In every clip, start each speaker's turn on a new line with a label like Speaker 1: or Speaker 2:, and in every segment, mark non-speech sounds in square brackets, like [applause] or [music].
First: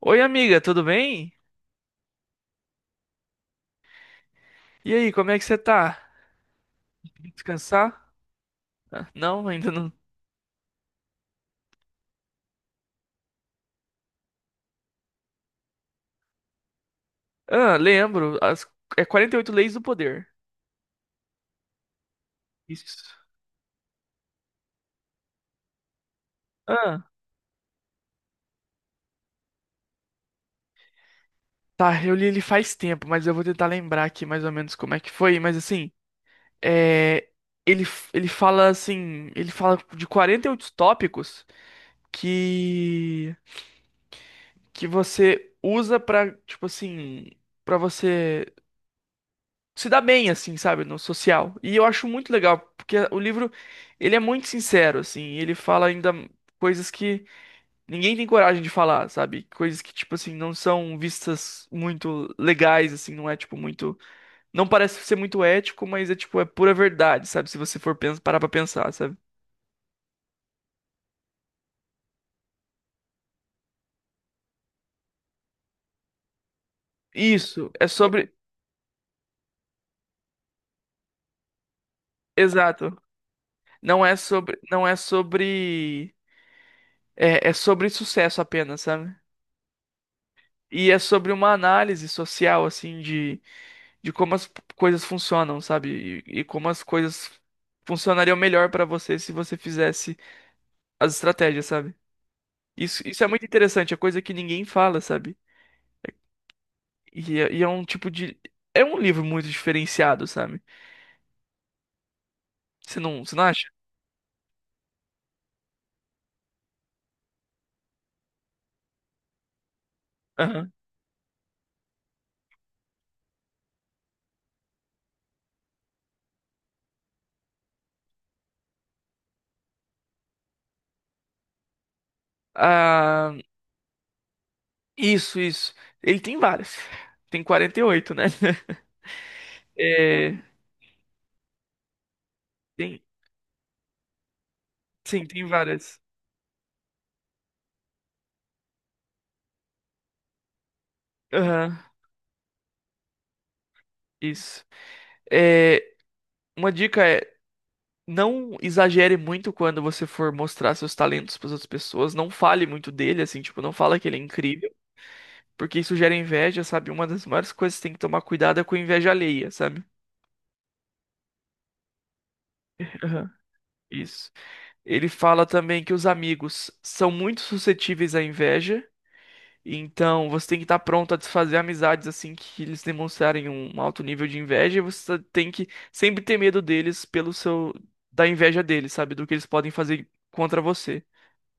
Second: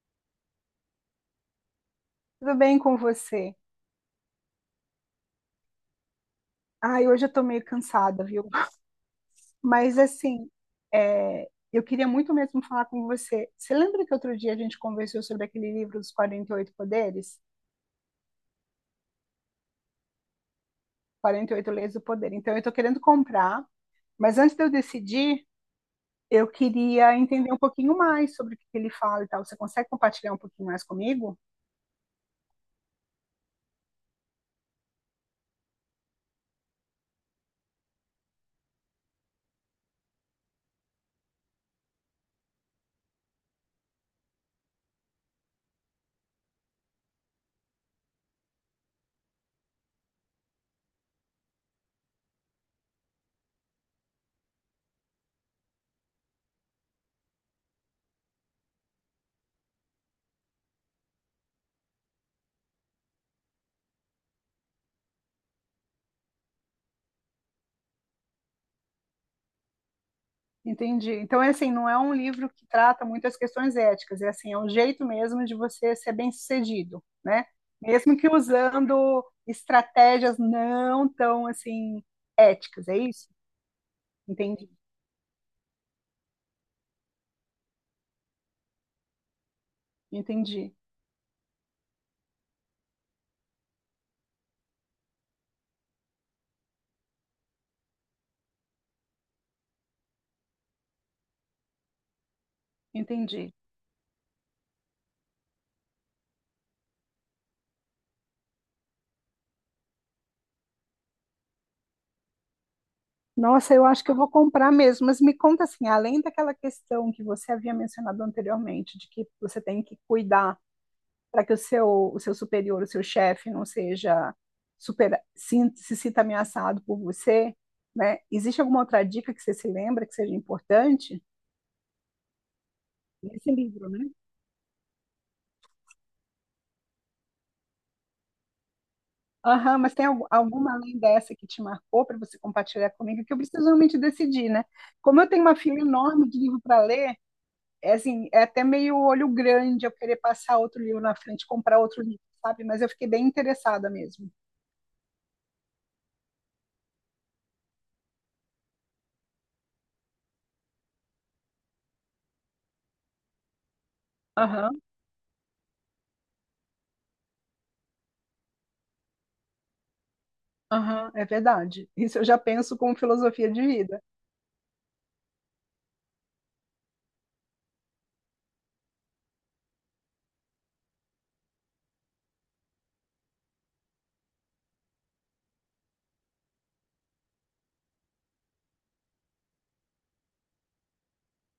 Speaker 1: Oi, amiga, tudo bem?
Speaker 2: Tudo bem com você?
Speaker 1: E aí, como é que você tá?
Speaker 2: Ai, hoje eu tô meio
Speaker 1: Descansar?
Speaker 2: cansada, viu?
Speaker 1: Não, ainda não.
Speaker 2: Mas assim, eu queria muito mesmo falar com você. Você lembra que outro dia a gente conversou sobre aquele livro dos 48 Poderes?
Speaker 1: Ah, lembro. As... É 48 Leis do Poder.
Speaker 2: Quarenta e oito Leis do Poder. Então, eu tô querendo
Speaker 1: Isso.
Speaker 2: comprar, mas antes de eu decidir, eu
Speaker 1: Ah,
Speaker 2: queria entender um pouquinho mais sobre o que que ele fala e tal. Você consegue compartilhar um pouquinho mais comigo?
Speaker 1: tá, eu li ele faz tempo, mas eu vou tentar lembrar aqui mais ou menos como é que foi. Mas assim, é... ele, ele fala assim: ele fala de 48 tópicos que, que você usa pra, tipo assim, pra você se dá bem, assim, sabe, no social. E eu acho muito legal, porque o livro, ele é muito sincero, assim, e ele fala ainda coisas que ninguém tem coragem de falar, sabe? Coisas que, tipo assim, não são vistas muito legais, assim, não é, tipo, muito... Não parece ser muito ético, mas é, tipo, é pura verdade, sabe? Se você for parar pra pensar, sabe?
Speaker 2: Entendi. Então, é assim, não é um livro que trata muitas questões éticas, é assim, é um jeito mesmo de você ser bem-sucedido, né?
Speaker 1: Isso, é
Speaker 2: Mesmo que
Speaker 1: sobre...
Speaker 2: usando estratégias não tão assim éticas,
Speaker 1: Exato.
Speaker 2: é isso?
Speaker 1: Não é sobre...
Speaker 2: Entendi,
Speaker 1: Não é sobre... É, é sobre sucesso apenas, sabe?
Speaker 2: entendi,
Speaker 1: E é sobre uma análise social, assim, de como as coisas funcionam, sabe? E como as coisas funcionariam melhor pra você se você fizesse as estratégias, sabe? Isso é muito
Speaker 2: entendi.
Speaker 1: interessante, é coisa que ninguém fala, sabe? E é um tipo de. É um livro muito diferenciado, sabe? Você não acha?
Speaker 2: Nossa, eu acho que eu vou comprar mesmo, mas me conta assim, além daquela questão que você havia mencionado anteriormente, de que você tem que cuidar
Speaker 1: Aham.
Speaker 2: para que o seu superior, o seu chefe não seja super, sin- se, sinta ameaçado por você, né? Existe alguma outra dica que você se lembra que seja importante?
Speaker 1: Ah,
Speaker 2: Nesse livro, né?
Speaker 1: isso. Ele tem várias. Tem 48, né? [laughs]
Speaker 2: Aham, mas tem
Speaker 1: É,
Speaker 2: alguma além dessa que te marcou para você compartilhar
Speaker 1: tem,
Speaker 2: comigo, que eu preciso realmente decidir, né? Como
Speaker 1: sim,
Speaker 2: eu tenho
Speaker 1: tem
Speaker 2: uma fila
Speaker 1: várias.
Speaker 2: enorme de livro para ler, é assim, é até meio olho grande eu querer passar outro livro na frente,
Speaker 1: Aham,
Speaker 2: comprar outro livro, sabe? Mas eu fiquei bem interessada mesmo.
Speaker 1: isso. É, uma dica é. Não exagere muito quando você for mostrar seus talentos para outras pessoas, não fale muito dele, assim, tipo, não fala que ele é incrível,
Speaker 2: Aham,
Speaker 1: porque isso gera inveja, sabe? Uma das maiores coisas que tem que tomar cuidado é com a inveja alheia, sabe?
Speaker 2: aham, é verdade. Isso eu já penso como
Speaker 1: Aham.
Speaker 2: filosofia de vida.
Speaker 1: Isso. Ele fala também que os amigos são muito suscetíveis à inveja, então você tem que estar pronto a desfazer amizades assim que eles demonstrarem um alto nível de inveja, e você tem que sempre ter medo deles pelo seu da inveja deles, sabe? Do que eles podem fazer contra você.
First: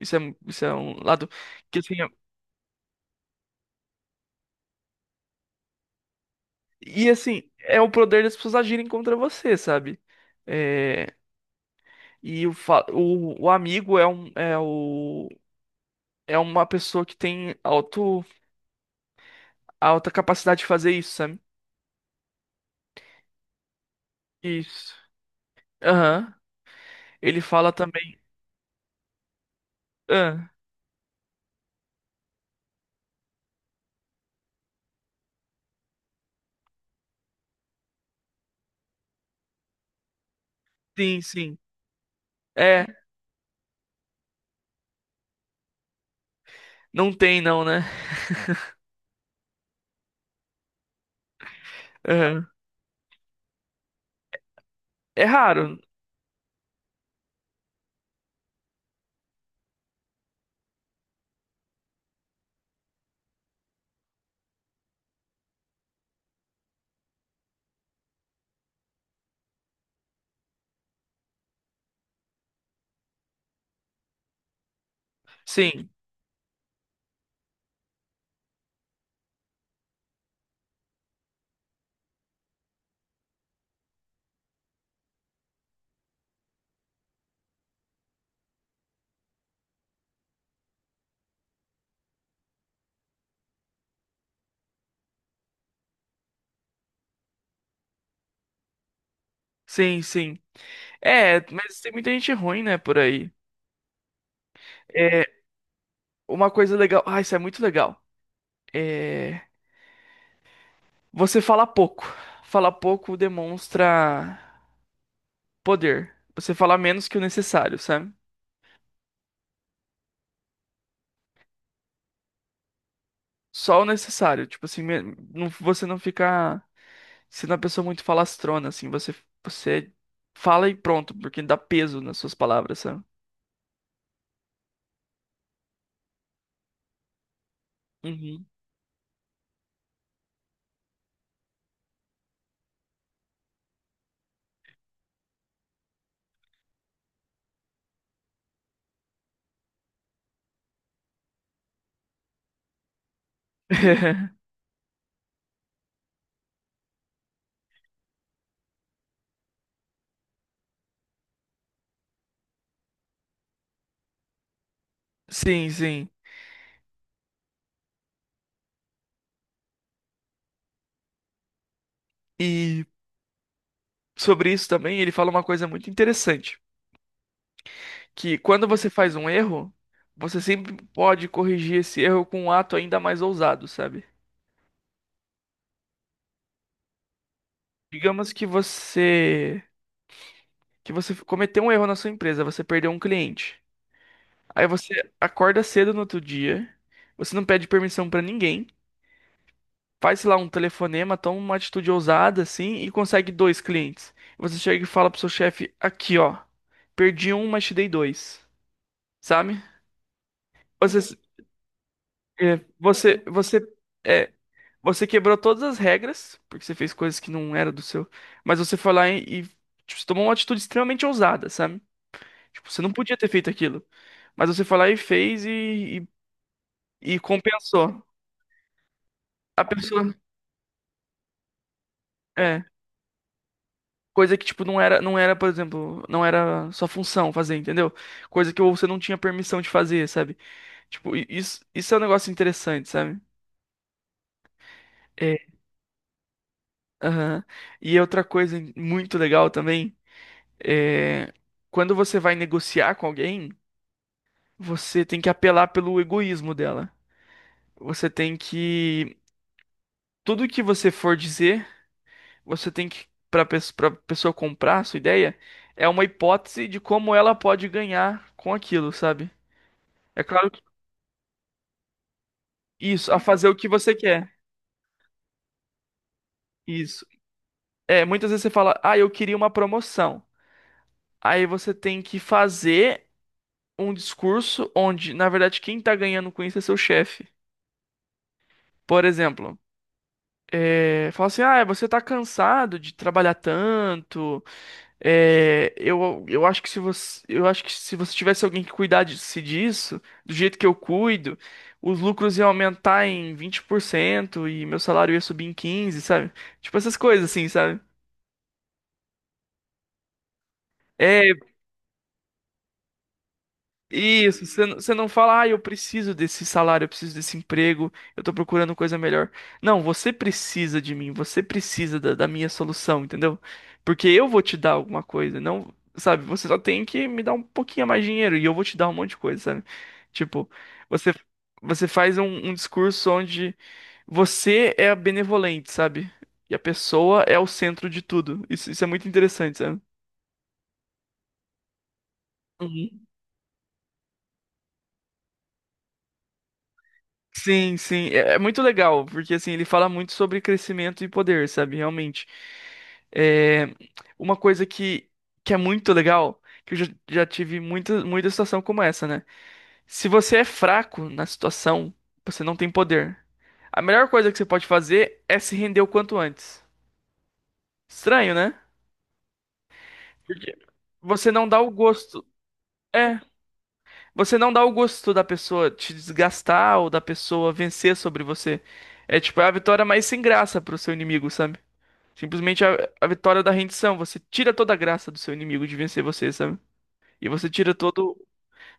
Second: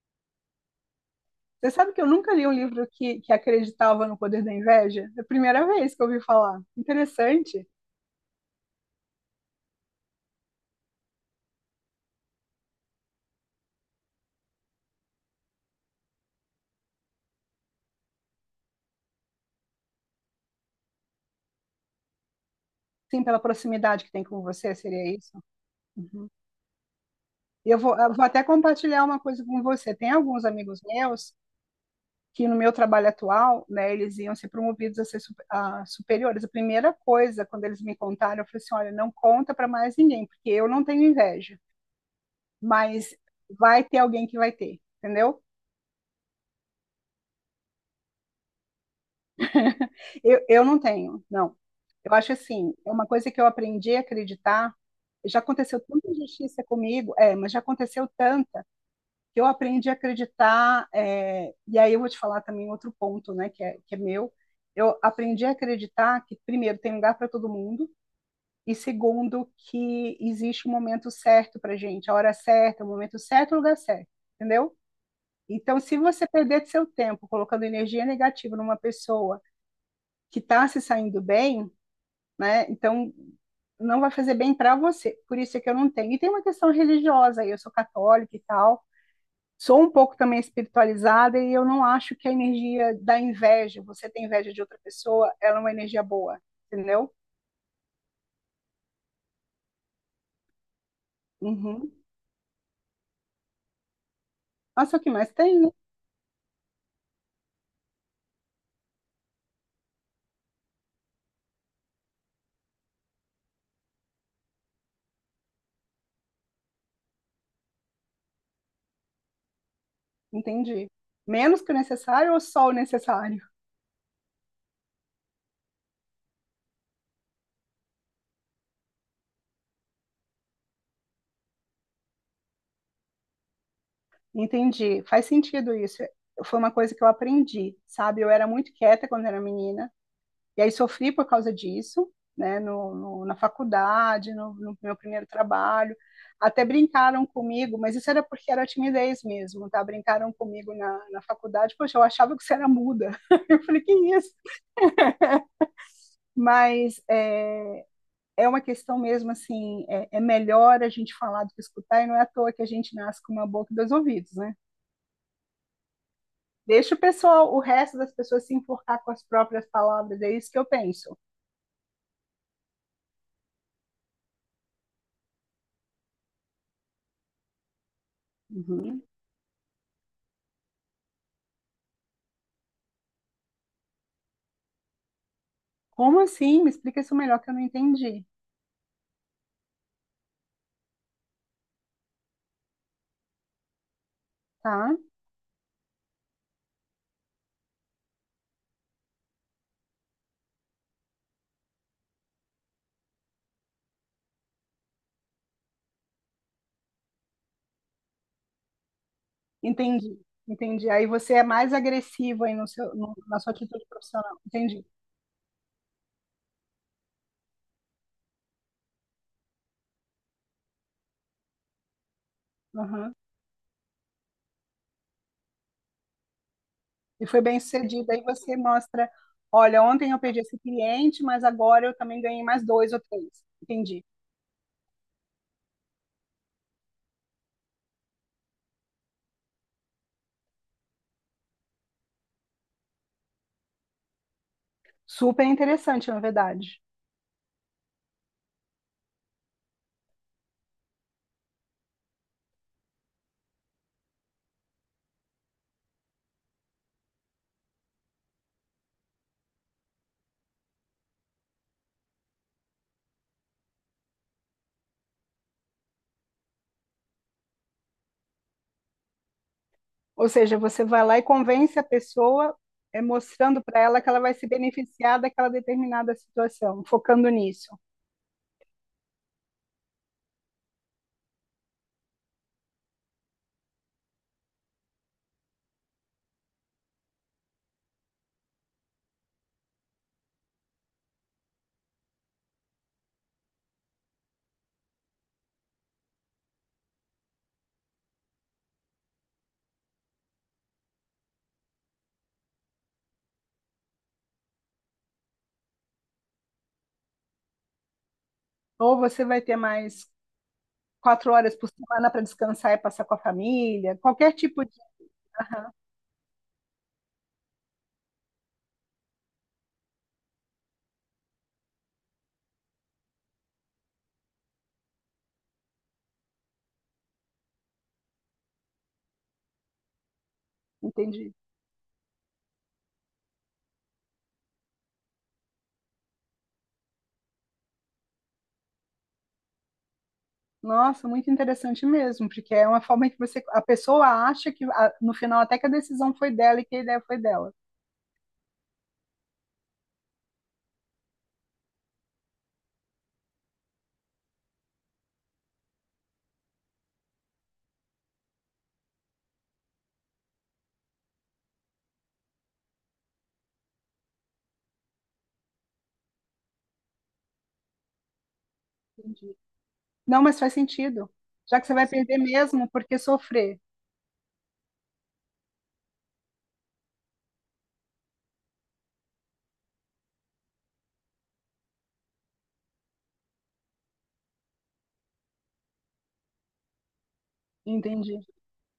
Speaker 1: Isso é, isso é um lado
Speaker 2: Você
Speaker 1: que
Speaker 2: sabe
Speaker 1: assim,
Speaker 2: que eu nunca li um livro que acreditava no poder da inveja? É a primeira vez que eu ouvi falar.
Speaker 1: e assim,
Speaker 2: Interessante.
Speaker 1: é o poder das pessoas agirem contra você, sabe? É, e o amigo é o é uma pessoa que tem alto alta capacidade de fazer isso, sabe?
Speaker 2: Sim, pela proximidade que tem com você,
Speaker 1: Isso.
Speaker 2: seria isso? Uhum.
Speaker 1: Aham. Ele
Speaker 2: E
Speaker 1: fala
Speaker 2: eu vou,
Speaker 1: também.
Speaker 2: até compartilhar uma coisa com você. Tem alguns
Speaker 1: Ah,
Speaker 2: amigos meus que no meu trabalho atual, né, eles iam ser promovidos a ser su- a superiores. A primeira coisa, quando eles me contaram, eu falei assim, olha, não conta para mais ninguém, porque eu não tenho
Speaker 1: sim, sim.
Speaker 2: inveja,
Speaker 1: É,
Speaker 2: mas vai ter alguém que vai ter, entendeu?
Speaker 1: não tem não, né? [laughs]
Speaker 2: [laughs] Eu não tenho, não. Eu acho
Speaker 1: Aham.
Speaker 2: assim, é uma coisa que eu aprendi a acreditar.
Speaker 1: É
Speaker 2: Já
Speaker 1: raro.
Speaker 2: aconteceu tanta injustiça comigo, mas já aconteceu tanta que eu aprendi a acreditar. E aí eu vou te falar também outro ponto, né, que é meu. Eu aprendi a acreditar que, primeiro, tem lugar para todo mundo, e segundo, que existe um momento certo para gente, a hora certa, o momento certo, o lugar certo, entendeu? Então,
Speaker 1: Sim.
Speaker 2: se você perder seu tempo colocando energia negativa numa pessoa, que está se saindo bem, né? Então não vai fazer bem para você. Por isso é que eu não tenho. E tem uma questão religiosa, eu sou católica e tal. Sou um pouco também espiritualizada e eu não acho que a energia da inveja, você tem inveja de outra pessoa, ela é uma energia boa, entendeu?
Speaker 1: Sim, sim. É, mas tem
Speaker 2: Uhum.
Speaker 1: muita gente ruim, né, por aí.
Speaker 2: Nossa, o que
Speaker 1: É,
Speaker 2: mais tem, né?
Speaker 1: uma coisa legal. Ah, isso é muito legal. É, você fala pouco. Falar pouco demonstra poder. Você fala menos que o necessário, sabe?
Speaker 2: Entendi. Menos que o necessário ou só o necessário?
Speaker 1: Só o necessário. Tipo assim, você não fica sendo uma pessoa muito falastrona, assim. Você fala e pronto, porque dá peso nas suas palavras, sabe?
Speaker 2: Entendi. Faz sentido isso. Foi uma coisa que eu aprendi, sabe? Eu
Speaker 1: Uhum.
Speaker 2: era muito quieta quando era menina. E aí sofri por causa disso, né, na faculdade, no, no, meu primeiro trabalho. Até brincaram comigo, mas isso era porque era timidez mesmo, tá? Brincaram comigo na faculdade, poxa, eu achava que você era muda. [laughs] Eu falei, que isso?
Speaker 1: [laughs]
Speaker 2: Mas é, é uma questão mesmo assim, melhor a gente falar do que escutar, e não é à toa que a gente nasce com uma boca e dois ouvidos, né?
Speaker 1: Sim, sim.
Speaker 2: Deixa o pessoal, o resto das pessoas se enforcar com as próprias palavras, é isso que eu penso.
Speaker 1: E sobre isso também, ele fala uma coisa muito interessante, que quando você
Speaker 2: Uhum.
Speaker 1: faz um erro, você sempre pode corrigir esse erro com um ato ainda mais ousado, sabe?
Speaker 2: Como assim? Me explica isso melhor que eu não entendi.
Speaker 1: Digamos que você cometeu um erro na sua empresa, você perdeu um cliente. Aí
Speaker 2: Tá,
Speaker 1: você acorda cedo no outro dia, você não pede permissão pra ninguém, faz sei lá um telefonema, toma uma atitude ousada assim e consegue dois clientes. Você chega e fala pro seu chefe: aqui ó, perdi um, mas te dei dois, sabe?
Speaker 2: entendi, entendi. Aí
Speaker 1: Você,
Speaker 2: você é mais agressivo aí no na sua
Speaker 1: você,
Speaker 2: atitude
Speaker 1: é,
Speaker 2: profissional, entendi.
Speaker 1: você quebrou todas as regras porque você fez coisas que não era do seu, mas você foi lá e tipo, você tomou uma atitude extremamente ousada, sabe? Tipo, você não
Speaker 2: Aham.
Speaker 1: podia ter feito aquilo. Mas você foi lá e fez e
Speaker 2: E foi bem
Speaker 1: compensou.
Speaker 2: sucedido. Aí você mostra,
Speaker 1: A
Speaker 2: olha,
Speaker 1: pessoa.
Speaker 2: ontem eu perdi esse cliente, mas agora eu também ganhei
Speaker 1: É.
Speaker 2: mais dois ou três. Entendi.
Speaker 1: Coisa que, tipo, não era, por exemplo, não era sua função fazer, entendeu? Coisa que você não tinha permissão de fazer, sabe? Tipo, isso, isso é um negócio interessante, sabe?
Speaker 2: Super
Speaker 1: É.
Speaker 2: interessante, na verdade.
Speaker 1: Aham. E outra coisa muito legal também é. Quando você vai negociar com alguém, você tem que apelar pelo egoísmo dela. Você tem que. Tudo que você for dizer. Você tem que para pessoa comprar a sua ideia é uma hipótese de como ela pode ganhar com aquilo, sabe? É
Speaker 2: Ou
Speaker 1: claro
Speaker 2: seja,
Speaker 1: que
Speaker 2: você vai lá e convence a pessoa, é,
Speaker 1: isso, a fazer o
Speaker 2: mostrando
Speaker 1: que
Speaker 2: para
Speaker 1: você
Speaker 2: ela que ela
Speaker 1: quer.
Speaker 2: vai se beneficiar daquela determinada situação,
Speaker 1: Isso.
Speaker 2: focando nisso.
Speaker 1: É, muitas vezes você fala: "Ah, eu queria uma promoção". Aí você tem que fazer um discurso onde, na verdade, quem tá ganhando com isso é seu chefe. Por exemplo, é, fala assim: "Ah, você tá cansado de trabalhar tanto, é, eu acho que se eu acho que se você tivesse alguém que cuidasse disso, do jeito que eu cuido, os lucros iam aumentar em 20% e meu salário ia subir em 15, sabe? Tipo essas coisas assim, sabe?
Speaker 2: Ou você vai ter mais quatro
Speaker 1: É,
Speaker 2: horas por semana para descansar e passar com a família, qualquer
Speaker 1: isso,
Speaker 2: tipo de.
Speaker 1: você não fala, ah, eu preciso desse salário, eu preciso desse emprego, eu tô procurando coisa melhor. Não, você precisa de mim, você precisa da minha solução, entendeu? Porque eu vou te dar alguma coisa, não, sabe? Você só tem que me dar um pouquinho a mais de dinheiro e eu vou te dar um monte de coisa, sabe? Tipo, você,
Speaker 2: Entendi.
Speaker 1: você faz um discurso onde você é a benevolente, sabe? E a pessoa é o centro de tudo. Isso é muito interessante, sabe?
Speaker 2: Nossa, muito interessante mesmo, porque é uma forma que você, a pessoa acha que no final até que a decisão foi dela e que a ideia foi dela.
Speaker 1: Sim, sim, é, é muito legal, porque assim, ele fala muito sobre crescimento e poder, sabe? Realmente. É, uma coisa que é muito legal, que eu já, já tive muita situação como essa, né? Se você é fraco na situação, você não tem poder. A melhor coisa que você pode fazer é se render o quanto antes. Estranho, né?
Speaker 2: Entendi. Não, mas faz
Speaker 1: Porque
Speaker 2: sentido.
Speaker 1: você não
Speaker 2: Já
Speaker 1: dá
Speaker 2: que
Speaker 1: o
Speaker 2: você vai perder
Speaker 1: gosto.
Speaker 2: mesmo, por que
Speaker 1: É,
Speaker 2: sofrer?
Speaker 1: você não dá o gosto da pessoa te desgastar ou da pessoa vencer sobre você. É tipo, é a vitória mais sem graça pro seu inimigo, sabe? Simplesmente a vitória da rendição. Você tira toda a graça do seu inimigo de vencer você, sabe? E você tira todo,
Speaker 2: Entendi.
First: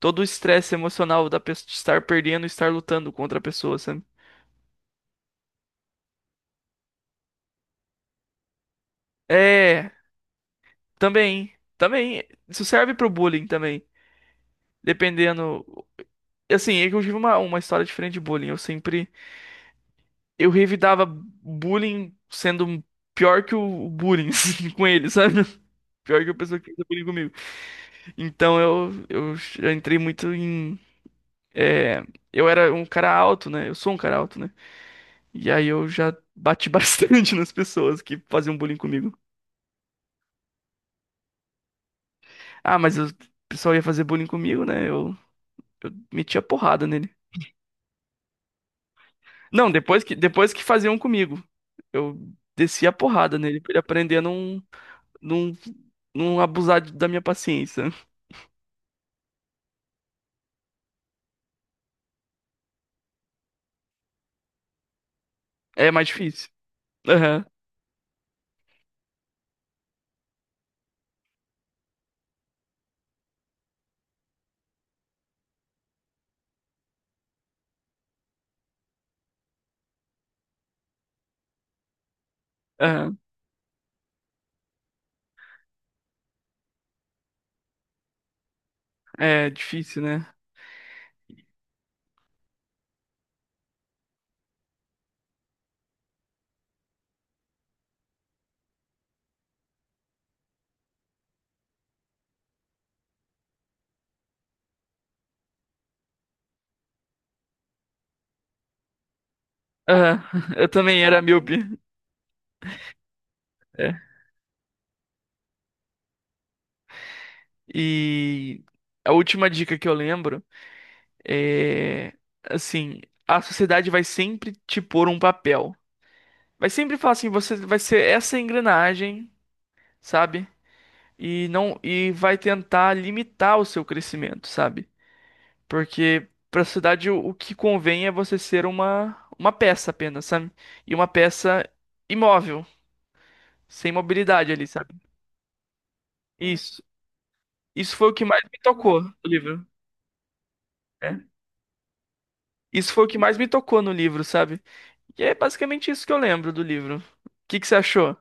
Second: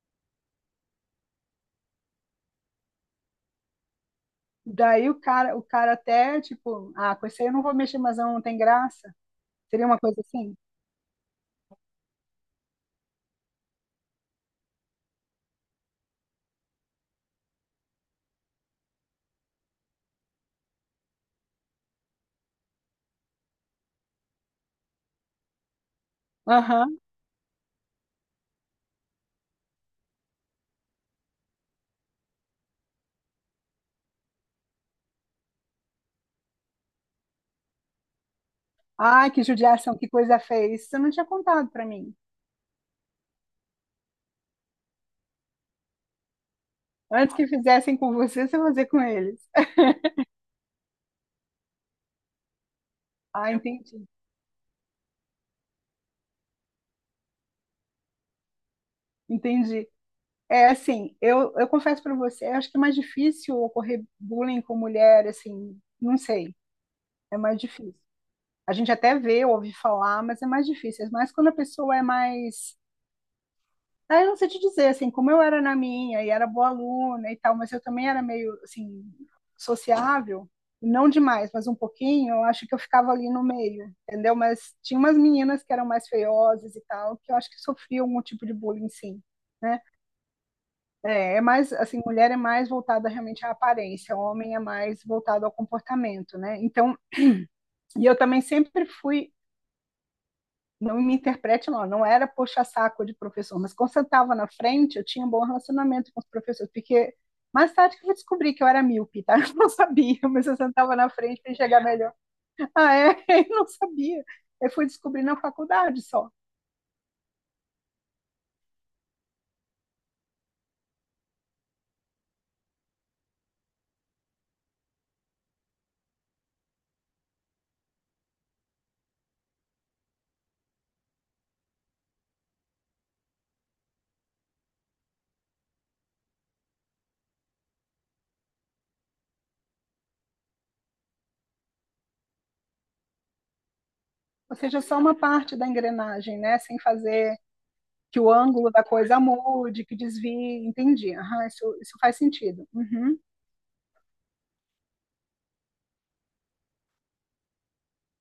Speaker 1: todo o estresse emocional da pessoa de estar perdendo, e estar lutando contra a pessoa, sabe?
Speaker 2: Daí o cara até tipo, ah, com isso aí eu não vou mexer, mas não tem graça. Seria
Speaker 1: É,
Speaker 2: uma coisa assim?
Speaker 1: também, também. Isso serve pro bullying também. Dependendo. Assim, é que eu tive uma história diferente de bullying. Eu sempre. Eu revidava bullying sendo pior que o bullying [laughs] assim, com ele, sabe? Pior que a pessoa que fez
Speaker 2: Aham.
Speaker 1: bullying comigo. Então eu já entrei muito em. É, eu era um cara alto, né? Eu sou um cara alto, né? E aí eu já bati [laughs] bastante nas pessoas que faziam bullying comigo.
Speaker 2: Ai, que judiação, que coisa feia. Isso você não tinha contado pra mim.
Speaker 1: Ah, mas o pessoal ia fazer bullying comigo, né? Eu metia porrada nele.
Speaker 2: Antes que fizessem com você, você fazia com eles.
Speaker 1: Não, depois que faziam comigo, eu descia a porrada
Speaker 2: Ah,
Speaker 1: nele pra ele
Speaker 2: entendi.
Speaker 1: aprender a não, não, não abusar da minha paciência.
Speaker 2: Entendi. É assim, eu confesso para você, eu acho que é mais difícil ocorrer bullying com mulher, assim,
Speaker 1: É mais
Speaker 2: não
Speaker 1: difícil.
Speaker 2: sei, é
Speaker 1: Aham,
Speaker 2: mais difícil. A gente até vê, ouve falar, mas é mais difícil. Mas quando a pessoa é mais. Ah, eu não sei te dizer, assim, como eu era na minha, e era boa aluna e tal, mas eu também era meio, assim, sociável, não demais, mas um pouquinho, eu acho que eu ficava
Speaker 1: aham.
Speaker 2: ali no meio, entendeu? Mas tinha umas meninas que eram mais feiosas e tal, que eu acho que sofriam algum tipo de bullying, sim.
Speaker 1: É
Speaker 2: Né?
Speaker 1: difícil, né?
Speaker 2: É, é mais assim, mulher é mais voltada realmente à aparência, homem é mais voltado ao comportamento, né? Então, e eu também sempre fui, não me interprete mal, não era puxa-saco de professor, mas quando eu estava na frente, eu tinha um bom relacionamento com os professores, porque mais tarde que eu descobri que eu era míope, tá? [laughs] Eu não sabia,
Speaker 1: Aham,
Speaker 2: mas eu
Speaker 1: [laughs] eu
Speaker 2: sentava
Speaker 1: também
Speaker 2: na
Speaker 1: era
Speaker 2: frente para
Speaker 1: míope.
Speaker 2: enxergar melhor. Ah, é? [laughs] Eu não
Speaker 1: É.
Speaker 2: sabia. Eu fui descobrir na faculdade só.
Speaker 1: E a última dica que eu lembro é assim, a sociedade vai sempre te pôr um papel. Vai sempre falar assim, você vai ser essa engrenagem, sabe? E não e vai tentar limitar o seu crescimento, sabe? Porque pra sociedade o que convém é você ser uma peça apenas, sabe? E uma peça imóvel, sem mobilidade
Speaker 2: Ou
Speaker 1: ali,
Speaker 2: seja,
Speaker 1: sabe?
Speaker 2: só uma parte da engrenagem, né? Sem
Speaker 1: Isso.
Speaker 2: fazer
Speaker 1: Isso foi o
Speaker 2: que
Speaker 1: que
Speaker 2: o
Speaker 1: mais me
Speaker 2: ângulo da
Speaker 1: tocou no
Speaker 2: coisa
Speaker 1: livro.
Speaker 2: mude, que desvie, entendi.
Speaker 1: É.
Speaker 2: Aham, isso faz sentido.
Speaker 1: Isso foi o que
Speaker 2: Uhum.
Speaker 1: mais me tocou no livro, sabe? E é basicamente isso que eu lembro do livro. O que que você achou?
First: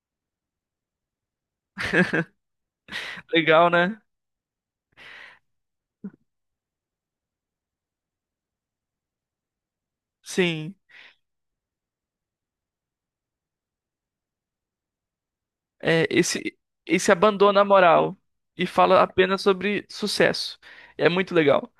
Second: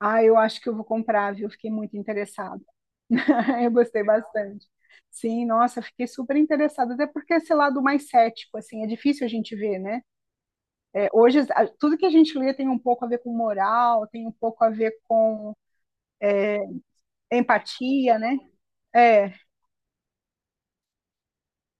Speaker 2: Ah, eu acho que eu vou comprar, viu? Fiquei muito interessada. [laughs]
Speaker 1: Legal,
Speaker 2: Eu
Speaker 1: né?
Speaker 2: gostei bastante. Sim, nossa, fiquei super interessada, até porque esse lado mais cético, assim, é difícil a gente ver, né?
Speaker 1: Sim.
Speaker 2: É, hoje, tudo que a gente lê tem um pouco a ver com moral, tem um pouco a ver com
Speaker 1: É, esse abandona a moral
Speaker 2: empatia, né?
Speaker 1: e fala
Speaker 2: É,
Speaker 1: apenas sobre sucesso. É muito legal.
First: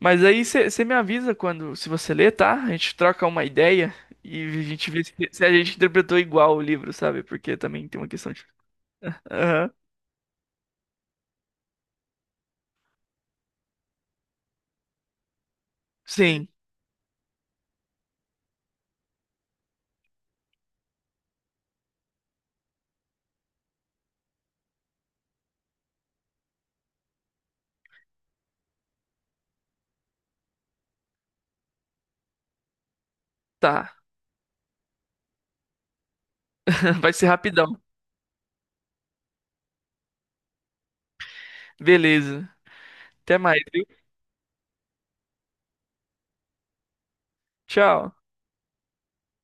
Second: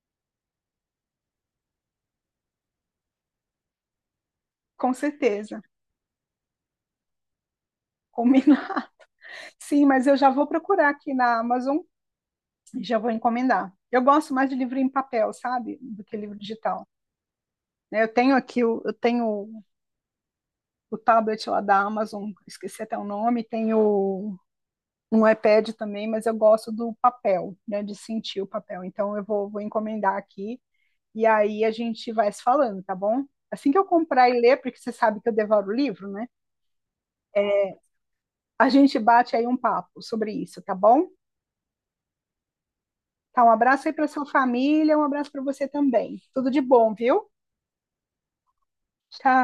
Speaker 1: Mas aí você me avisa quando, se você ler, tá? A gente troca uma ideia e a gente
Speaker 2: com
Speaker 1: vê se a
Speaker 2: certeza.
Speaker 1: gente interpretou igual o livro, sabe? Porque também tem uma questão de.
Speaker 2: Combinar. [laughs]
Speaker 1: Aham.
Speaker 2: Sim, mas eu já vou procurar aqui na Amazon já vou encomendar. Eu gosto mais de livro em papel, sabe? Do que livro
Speaker 1: Sim,
Speaker 2: digital. Né? Eu tenho aqui, eu tenho o tablet lá da Amazon, esqueci até o nome, tenho um iPad também, mas eu gosto do papel, né? De sentir o papel. Então eu vou, vou encomendar aqui e aí a gente vai se falando, tá bom? Assim que eu
Speaker 1: tá.
Speaker 2: comprar e ler, porque você sabe que eu devoro livro, né?
Speaker 1: [laughs] Vai ser rapidão.
Speaker 2: A gente bate aí um papo sobre isso, tá bom?
Speaker 1: Beleza. Até
Speaker 2: Tá, um
Speaker 1: mais, viu?
Speaker 2: abraço aí para sua família, um abraço para você também. Tudo de bom, viu?
Speaker 1: Tchau.
Speaker 2: Tchau.